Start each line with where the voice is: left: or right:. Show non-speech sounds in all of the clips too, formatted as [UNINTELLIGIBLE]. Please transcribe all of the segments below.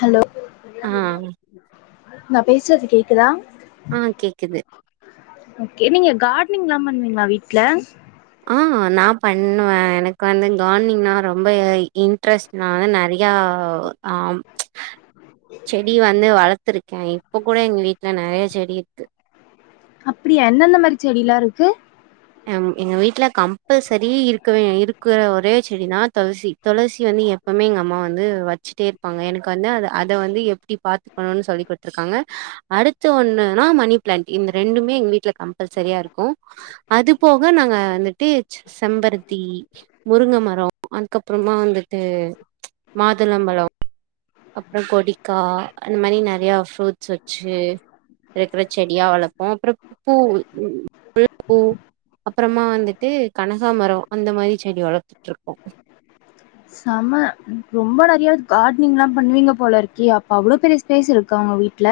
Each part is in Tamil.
left: ஹலோ
right: ஆ
left: நா பேசுறது கேக்குதா
right: ஆ கேக்குது
left: ஓகே நீங்க கார்னிங் இல்லாம இருந்தீங்களா வீட்ல
right: ஆ நா பண்ணுவ எனக்கு வந்து கார்ட்னிங்னா ரொம்ப இன்ட்ரெஸ் நா வந்து நறையா ஆ செடி வந்து வளர்த்துருக்கே இப்ப கூட எங்க வீட்ல நெறைய செடி
left: அப்டியா என்னந்தந்த மாரி செடிலா இருக்கு
right: எம் எங்க வீட்டுல கம்பல்சரி இருக்கவே இருக்குற ஒரே செடினா துளசி துளசி வந்து எ ப்பவுமே எங்க அம்மா வந்து வச்சுட்டே இருப்பாங்க எனக்கு வந்து அத வந்து எப்டி பாத்துக்கணுனு சொல்லி் குடுத்திருக்காங்க அடுத்து ஒன்னுன்னா மணி பிளான்ட்டு இந்த ரெண்டுமே எங்க வீட்டுல கம்பல்சரியா இருக்கு அது போக நாங்க வந்துட்டு செ செம்பருத்தி முருங்க மரோ அதுக்கப்புறமா வந்துட்டு மாதுளம்பழோ அப்றோ கொடிக்கா இந்தமாரி நெறையா ஃப்ரூட் ஸு வச்சு இருக்குற செடியா வளர்ப்போ அப்புறோ பூவு [UNINTELLIGIBLE] அப்றமா வந்துட்டு கனகாம்பரோ அந்த மாரி செடி வளத்துட்ருக்கோ
left: செம ரொம்ப நெறையா கார்ட்னிங்லா பண்ணுவீங்க போலருக்கே அப்ப அவ்ளோ பெரிய ஸ்பேஸ் இருக்கா ஒங்க வீட்டில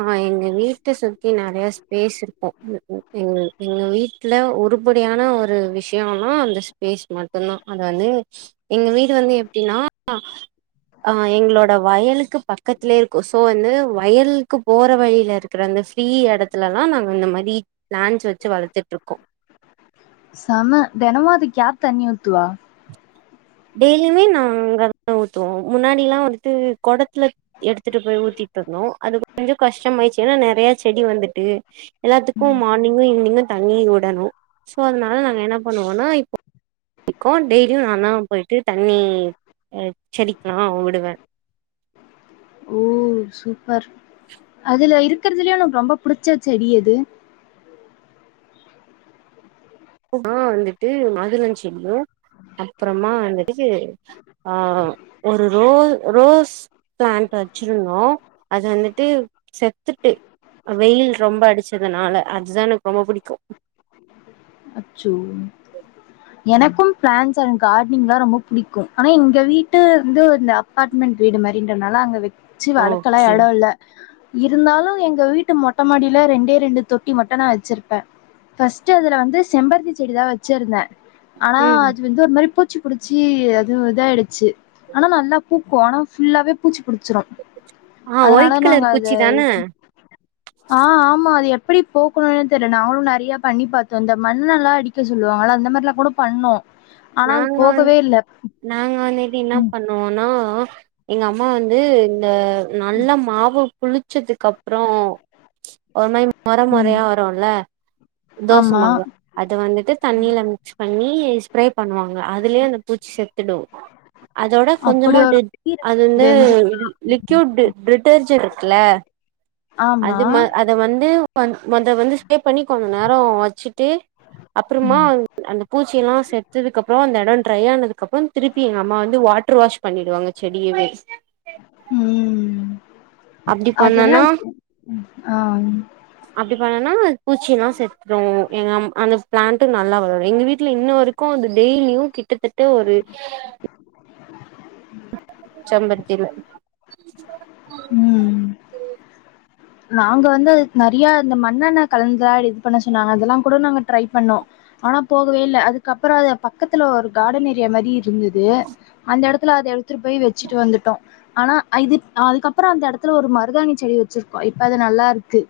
right: ஆ எங்க வீட்ட சுத்தி நெறையா ஸ்பேஸ் இருக்கு எங் எங்க வீட்டுல ஒரு உருப்படியான ஒரு விஷி [UNINTELLIGIBLE] அந்த ஸ்பேஸ் மட்டுந்தா அத வந்து எங்க வீடு வந்து எப்டின்னா அவ எங்களோட வயலுக்கு பக்கத்லயே இருக்கு ஸோ வந்து வயல் க்கு போற வழியில இருக்கிற அந்த ஃப்ரீ எடத்துளதா நாங்க இந்த மாரி ப்ளான்ட்ஸ் வச்சு வளத்துட்டு இருக்கோ
left: சம தெனமு அதுக்கு யாரு தண்ணி ஊத்துவா
right: டெய்லியுமே நாங்கதா ஊத்துவோ முன்னாடில்லா வந்துட்டு கொடத்துல எடுத்துட்டு போய் ஊத்திட்டு இருந்தோ அது கொஞ்சோ கஷ்டமாயிட்ச்சு ஏன்னா நெறையா செடி வந்துட்டு எல்லாத்துக்கு மானிங்கு ஈவ்னிங்கு தண்ணி வுடணு சோ அதனால நாங்க என்ன பண்ணுவோனா இப்ப இக்கோ டெய்லியு நாந்தா போய்ட்டு தண்ணி ஆ செடிக்குல்லா விடுவ
left: ஓ சூப்பர் அதுல இருக்கறதுலயே ஒனக்கு ரொம்ப புடிச்ச செடி எது
right: மா வந்துட்டு மாதுளஞ் செடியு அப்றமா வந்துட்டு ஆ ஒரு ரோ ரோஸ் பிளான்ட் வச்சிருந்தோ அது வந்துட்டு செத்துட்டு வெயில் ரொம்ப அடிச்சதுனால அதுதா எனக்கு ரொம்ப புடிக்கு
left: அச்சோ எனக்கு பிளான்ட்ஸ் அன்ட் கார்ட்னிங்லா ரொம்ப புடிக்கும் ஆனா எங்க வீட்டு வந்து அபார்ட்மெண்ட் வீடு மாரின்றனால அங்க வச்சு வளக்கலா
right: ஓகே
left: எடோ இல்ல இருந்தாலு எங்க வீட்டு மொட்டைமாடியில ரெண்டே ரெண்டு தொட்டி மட்டு நா வச்சிருப்பே பஸ்ட்டு அதுல வந்து செம்பருத்தி செடிதா வச்சிருந்தே ஆனா
right: ம்
left: அது வந்து அது ஒரு மாதிரி பூச்சி புடிச்சி அதுவு இதாயிடுச்சு ஆனா நல்லா பூக்கு ஆனா ஃபுல்லாவே பூச்சி புடிச்சிரு
right: ஆ
left: அதனால
right: ஒயிட்
left: நாங்க
right: கலர்
left: அத
right: பூச்சி தான
left: ஆ ஆமா அது எப்படி போக்கணும்னு தெரியள நாங்களு நெறைய பண்ணி பாத்தோ இந்த மண்ணல்லா அடிக்க சொல்லுவாங்கள அந்த மார்லா கூட பண்ணோ ஆனா அது
right: நாங்களு வந்து
left: போகவே இல்ல
right: நாங்க வந்துகிட்டு என்னா
left: ம்
right: பண்வோணோனா எங்க அம்மா வந்து இந்த நல்லா மாவு புளிச்சதுக்கப்பறோ ஒரு மாரி நொறை
left: ம்
right: நொறையா வரும்ல
left: ஆமா
right: தோசைமாவுல அது வந்துட்டு தண்ணியில மிக்ஸ் பண்ணி ஸ்ப்ரே பண்ணுவாங்க அதுலயே அந்த பூச்சி செத்துடு அதோட
left: அப்டி
right: கொஞ்சமா
left: ஒரு
right: டெட்
left: வழி
right: அது
left: இருக்கு
right: வந்து
left: தெரிஞ்ச
right: லிக்யூட் டிட் டிட்டர்ஜென்ட் இருக்குல்ல
left: ஆமா
right: அது அத வந்து வந் வந்து ஸ்ப்ரே பண்ணி கொஞ்ச நேரோ வச்சுட்டு அப்றமா
left: ம்
right: அந்த பூச்சில்லா செ த்ததுக்கு அப்பறோ அந்த எடோ ட்ரை ஆனதுக்கு அப்றோ திருப்பி எங்க அம்மா வந்து வாட்டர் வாஷ் பண்ணிடுவாங்க செடியவே
left: ம்
right: அப்டி
left: அதன
right: பண்ணனா
left: ம் ஆம்
right: அப்டி பண்ணனாண பூச்சி எல்லா செத்துரு எங்க அம் அந்த பிளான்ட்ட நல்லா வளரு எங்க வீட்ல இன்னு இருக் கு அது டெய்லியு கிட்டத்தட்ட ஒரு
left: [INAUDIBLE]
right: செம்பருத்தில
left: ம் நாங்க வந்து நெறையா இந்த மண்ணெண்ண கலந்துலா இது பண்ண சொன்னாங்க அதெல்லா கூட நாங்க ட்ரை பண்ணோ ஆனா போகவே இல்ல அதுக்கப்பறோ அது பக்கத்துல ஒரு கார்டன் ஏரியா மாரி இருந்தது அந்த எடத்துல அத எடுத்துட்டு போய் வச்சுட்டு வந்துட்டோ ஆனா இது அதுக்கப்பறோ அந்த எடத்துல ஒரு மருதாணி செடி வச்சிருக் கோ இப்ப அது நல்லா இருக்கு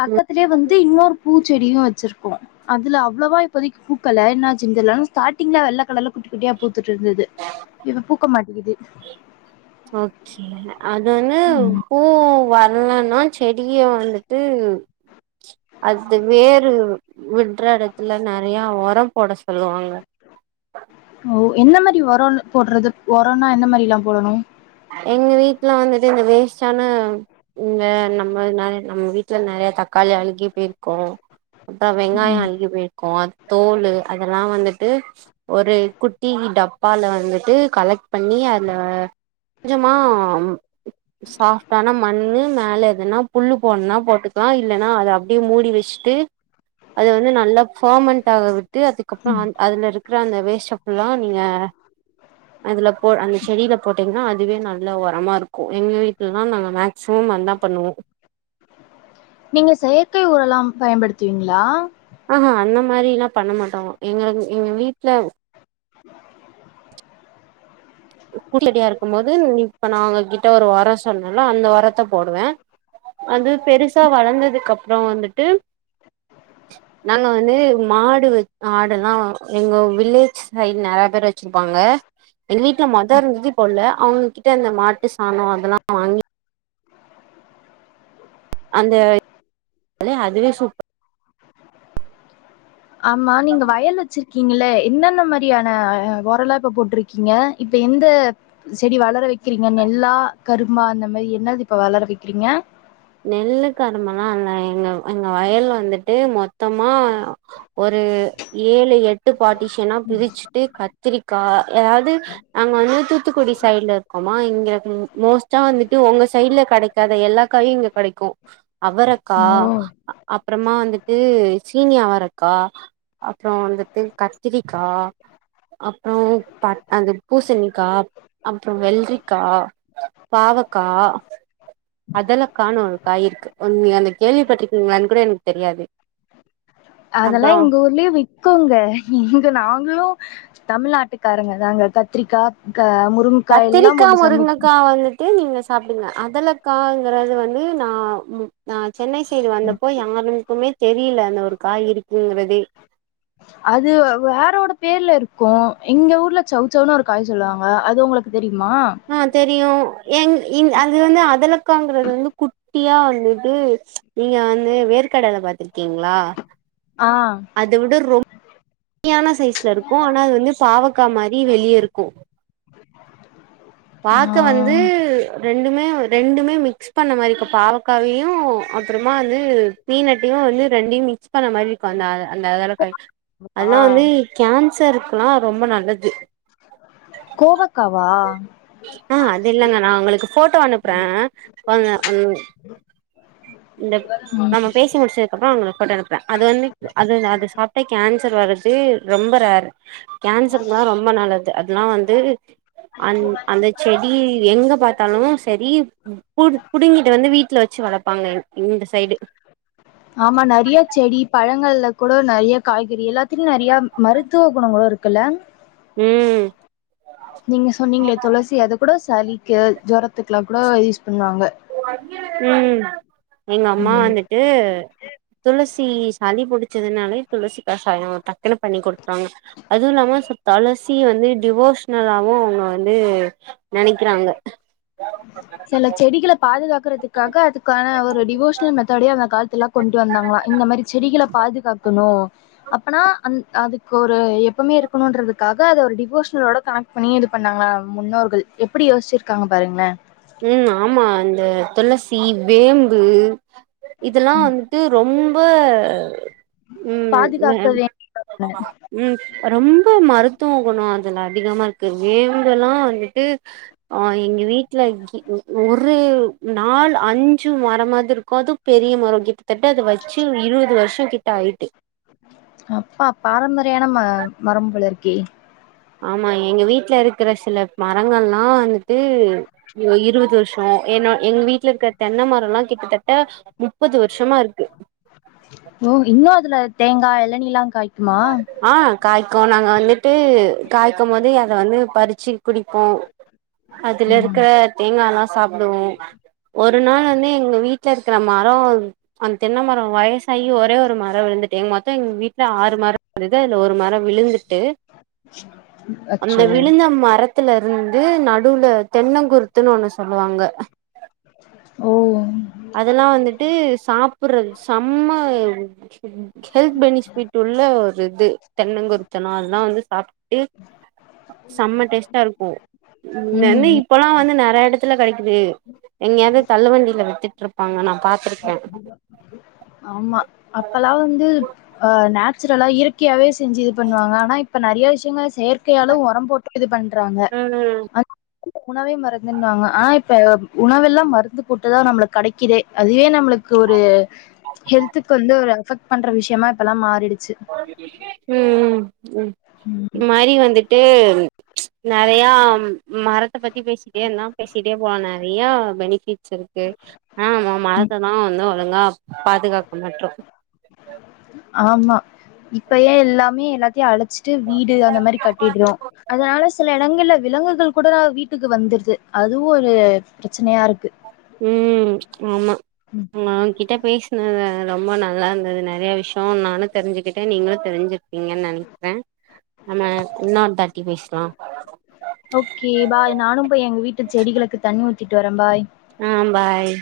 left: பக்கத்திலயே வந்து இன்னொரு பூச்செடியு வச்சிருக்கோ அதுல அவ்ளோவா இப்போதைக்கு பூக்கல என்னாச்சுன் தெர்ல ஆனா ஸ்டார்டிங்ல வெள்ள கலர்ல குட்டி குட்டியா பூத்துட்டுருந்துது
right: ஓகே அது வந்து
left: ம்
right: பூ வர்லன்னா செடிய வந்துட்டு அது வேர் வுட்ற எடத்துல நெறைய ஒரம் போட சொல்லுவாங்க
left: ஓ என்ன மாரி ஒரோ போடுறது ஒரோனா எந்த மாரி எல்லா போடணு
right: எங்க வீட்ல வந்துட்டு இந்த வேஸ்டான இங்க நம்ம நெறைய நம்ம வீட்ல நெறய தக்காளி அழுகி போயிருக்கு அப்றோ வெங்காயோ
left: ம்
right: அழுகி போயிருக்கு தோல் அதெல்லா வந்துட்டு ஒரு குட்டி டப்பால வந்துட்டு கலெக்ட் பண்ணி அதுல கொஞ்சமா சாஃப்ட்டான மண் மேலே எதுனா புல் போணுனா போட்டு கனு இல்லன்னா அத அப்டியே மூடி வச்சுட்டு அத வந்து நல்லா ஃபார்மண்ட் ஆக விட்டு அதுக்கப்றோ அ அதுல இருக்கிற அந்த வேஸ்ட்டப் இப்டில்லா நீங்க அதுல போ அந்த செடில போட்டீங்கன்னா அதுவே நல்ல உரமா இருக்கும் எங்க வீட்லலா நாங்க மேக்சிமம் அதா பண்ணுவோ
left: நீங்க செயற்கை ஒரல்லா பயன்படுத்துவீங்ளா
right: ஆ ஹா அந்த மாரில்லா பண்ண மாட்டோ எங்க எங்க வீட்ல [UNINTELLIGIBLE] இருக்கு போது இப்ப நா உங்க கிட்ட ஒரு ஒரோ சொன்னேல அந்த ஒரத்த போடுவே அது பெருசா வளந்ததுக்கு அப்றோ வந்துட்டு நாங்க வந்து மாடு ஆடெல்லா எங்க வில்லேஜ் கள் நெறைய பேர் வச்சிருப்பாங்க ட்ட மொதோ இருந்தது இப்போ இல்ல அவங்ககிட்ட இந்த மாட்டு சாணொ அதெல்லா வாங்கி அந்த [INAUDIBLE] அதுவே சூப்பர்
left: ஆமா நீங்க வயல் வச்சிருக் கீங்களே என்னென்ன மாரியான ஒரல்லா இப்போ போட்டிருக்கீங்க இப்ப எந்த செடி வளர வைக்கிறீங்க நெல்லா கரும்பா அந்த மாரி என்னது இப்ப வளர வைக்கிறீங்க
right: நெல்லு கருமல்லா இல்ல எங்க எங்க வயல் வந்துட்டு மொத் தமா ஒரு ஏழு எட்டு பார்டிஷனா பிரிச்சுட்டு கத் த்திரிக்கா எதாவ்து நாங்க வந்து தூத்துக்குடி சைடுல இருக்கோமா இங்க மோஸ்ட்டா வந்துட்டு உங்க சைடு்ல கெடைக் காத எல்லா காயு இங்க கெடைக்கு அவரக்கா
left: ஓ!
right: அப்றமா வந்துட்டு சீனி அவரக்கா அப்றோ வந்துட்டு கத்திரிக்கா அப்புறம் ப அது பூசணிக்கா அப்புறோம் வெள்ளரிக்கா பாவக்கா அதல காணோ ஒரு காய் இருக்கு நீங்க அத கேள்வி பட்றிகீங்களான்னு கூட எனக்கு தெரியாது அப்றோ
left: அதெல்லாம் எங்க ஊர்லயே விக்கோங்க இங்க நாங்களும் தமிழ்நாட்டுக்காரங்க தாங்க கத்ரிக்கா முருங்க
right: கத்திரிக்கா முருங்கக்கா வந்துட்டு விட்டு நீங்க சாப்டுங்க அதல காங்கறது வந்து நா ந சென்னை சைடு வந்தப்போ யாருனுக்குமே தெரியில அந்த ஒரு காய் இருக்குங்கிறதே
left: அது வேறோட பேர்ல இருக்கும் எங்க ஊர்ல சௌச்சௌவுன்னு ஒரு காய் சொல்லுவாங்க அது உங்ளுக்கு தெரியுமா
right: ஆ தெரியும் எங் இங் அது வந்து அதலக்காங்கறது வந்து குட்டியா வந்தது நீங்க வந்து வேர்கடல பாத்திருக்கீங்ளா
left: ஆ
right: அத வுட ரொம் குட்டியான சைஸ்ல இருக்கும் அனா அது வந்து பாவக்கா மாரி வெளிய இருக்கும்
left: [UNINTELLIGIBLE]
right: பாக்க வந்து ரெண்டுமே ரெண்டுமே மிக்ஸ் பண்ண மாரி இருக்கோ பாவக் காவியும் அப்புறமா வந்து பீனட்டையும் வந்து ரெண்டயும் மிக்ஸ் பண்ண மாரி இருக்கும் அந்த அந்த அதல காய்
left: ஆ.
right: அதெல்லாம் வந்து கேன்சருக்குலாம் ரொம்ப நல்லது
left: கோவக்காவா
right: ஆ அது இல்லங்க நா உங்களுக்கு போட்டோ அனுப்புறன் கொ இந்த
left: ம்
right: நமக்கு பேசி முடிச்சதுக்கப்புறோம் உங்ளுக்கு ஃபோட்டோ அது வந்து அது அது சாப்ட்டா கேன்சர் வரர்து ரொம்ப ரேர்ரு கேன்சர்க்குலாம் ரொம்ப நல்லது அதெல்லாம் வந்து அந் அந்த செடி செடி எங்க பாத்தாலும் செரி பு புடுங்கிட்டு வந்து வீட்ல வெச்சு வளப்பாங்க இந்த சைடு
left: ஆமா‌ நறையா செடி பழங்கள்ல கூட நறைய காய்கறி எல்லாத்திலியும் நறையா மருத்துவ குணங்களும் இருக்குல்ல
right: ம்
left: நீங்க சொன்னீங்களே துளசி அத கூட சளிக்கு ஜோரத்துக்கு எல்லாம் கூட யூஸ் பண்ணுவாங்க
right: ம் எங்க அம்மா
left: ம்
right: வந்துட்டு துளசி சளி புடிச்சதுனாலே துளசி கசாயோம் டக்குன்னு பண்ணி குடுப்பாங்க அதுவும் இல்லாம சுப் தொளசி வந்து டிவோஷனலாவும் அவுங்க வந்து நனைக்கிறாங்க
left: சில செடிகள பாதுகாக்கறதுக்காக அதுக்கான ஒரு டிவோஷனல் மெத்தடே அந்த காலத்துலாம் கொண்ட்டு வந்தாங்களாம் இந்த மாரி செடிகள பாதுகாக்கணு அப்பனா அந் அதுக்கு ஒரு எப்போமே இருக்கணும்ன்றதுக்காக அது ஒரு டிவோஷனலோட கனெக்ட் பண்னி இது பண்ணாங்களா முன்னோர்கள் எப்டி யோசிச்சிருக்காங்க பாருங்களேன்
right: ம் ஆமா இந்த துளசி வேம்பு இதெல்லாம் வந்து ட்டு ரொம்ப ம்
left: பாதுகாக்க வே
right: ம் ரொம்ப மருத்துவோம் குணம் அதுல அதிகமா வேம்பு எல்லாம் வந்துட்டு ஆ எங்க வீட்டு் ஒரு நால் அஞ் சு மரமாதிரி இருக்கும் அது பெரிய மரம் கிட்டத்தட்ட அத வெச்சி இருவது வருஷோம் கிட்ட ஆய்ட்டு
left: அப்பா பாரம்பரியயான ம மரம் போல இருக்கே
right: ஆமா எங்க வீட்ல இருக்குற சில மரங்கள்ல்லாம் வந்துட்டு யோ இருவது வருஷ என்ன எங்க வீட்ல இருக்கற தென் மரல்லா கிட்டத்தட்ட முப்பது வருஷமா இருக்கு
left: னோ இன்னு அதுல தேங்கா எளநீல்லா காய்க்குமா
right: ஆ காய்க்கு நாங்க வந்துட்டு காய்க்கும் போதே அத வந்து பறிச்சு குடிப்போ அதுல
left: ம்
right: இருக்கற தேங்கால்லா சாப்டுவோ ஒரு நாள் வந்து எங்க வீட்ல இருக்கிற மரோ அந்த தென்ன மரோ வயசா சாயி ஒரே ஒரு மரோ விழுந்துட்டு மொத்தோ எங்க வீட்ல ஆறு மர இருந்துது அதுல ஒரு மர விழுந்துட்டு
left: அச்சோ
right: அந்த மரத் துல இருந்து நடுவுல தென்ன குறுத்துன்னு ஒன்னு சொல்லுவாங்க
left: ஓ ம்
right: அதெல்லா வந்துட்டு சாப் புறது செம்ம ஹெல்த் பெனிஃபிட் உள்ள ஒரு இது தென்னங்குருத்துன்னா அதெல்லா வந்து சாப்ட்டுட்டு செம்ம டேஸ்ட்டா இருக்கு ம் வந்து இப்பல்லா வந்து நெறைய எடத்துல கெடைக்குது எங்கயாது தள்ளுவண்டியில வித்துட்டு்ருப்பாங்க நா பாத்துருக்கே
left: ஆமா அப்பல்லா வந்து ஆ நேச்சுரலா இயற்கையாவே செஞ்சு இது பண்ணுவாங்க ஆனா இப்ப நெறைய விஷயங்கள செயற்கையாலு ஒரம் போட்டு இது பண்றாங்க அந் உணவே மருந்துன்னுவாங்க ஆனா இப்ப உணவெல்லா மருந்து போட்டுதா நம்பளுக்கு கெடைக்குதே அதுவே நம்மளுக்கு ஒரு ஹெல்த்துக்கு வந்து ஒரு அஃபெக்ட் பண்ற விஷயமா இப்பல்லா மாறிடுச்சு
right: ம் ம் ம்
left: ம்
right: இது மாரி வந்துட்டு நெறையா மரத்த பத்தி பேசிட்டே இருந்தா பேசிட்டே போலா நெறையா பெனிஃபிட்ஸ் இருக்கு ஆனா நம்ம மரத்த தா வந்து ஒழுங்கா பாதுகாக்க மாட்றோ
left: ஆமா இப்பையே எல்லாமே எல்லாத்தையு அழு ச்சிட்டு வீடு அந்த மாரி கட்டிட்றோ அதனால சில எடங்கள்ல விலங்குகள் கூட வீட்டுக்கு வந்துருது அதுவு ஒரு பிரச்சனையா இருக்கு
right: ம் ஆமா நா உங்கிட்ட பேசுனது ரொம்ப நல்லா இருந்தது நெறைய விஷய நானு தெரிஞ்சுக்கிட்ட நீங்களு தெரிஞ்சி க்கிட்டிங்கனு நெனைக்கிறே நம்ம இன்னோருதாட்டி பேசலா
left: ஓகே பாய் நானும் போய் எங்க வீட்டு செடிகளுக்கு தண்ணி ஊத்திட்டு வர பாய்
right: ஆ பாய்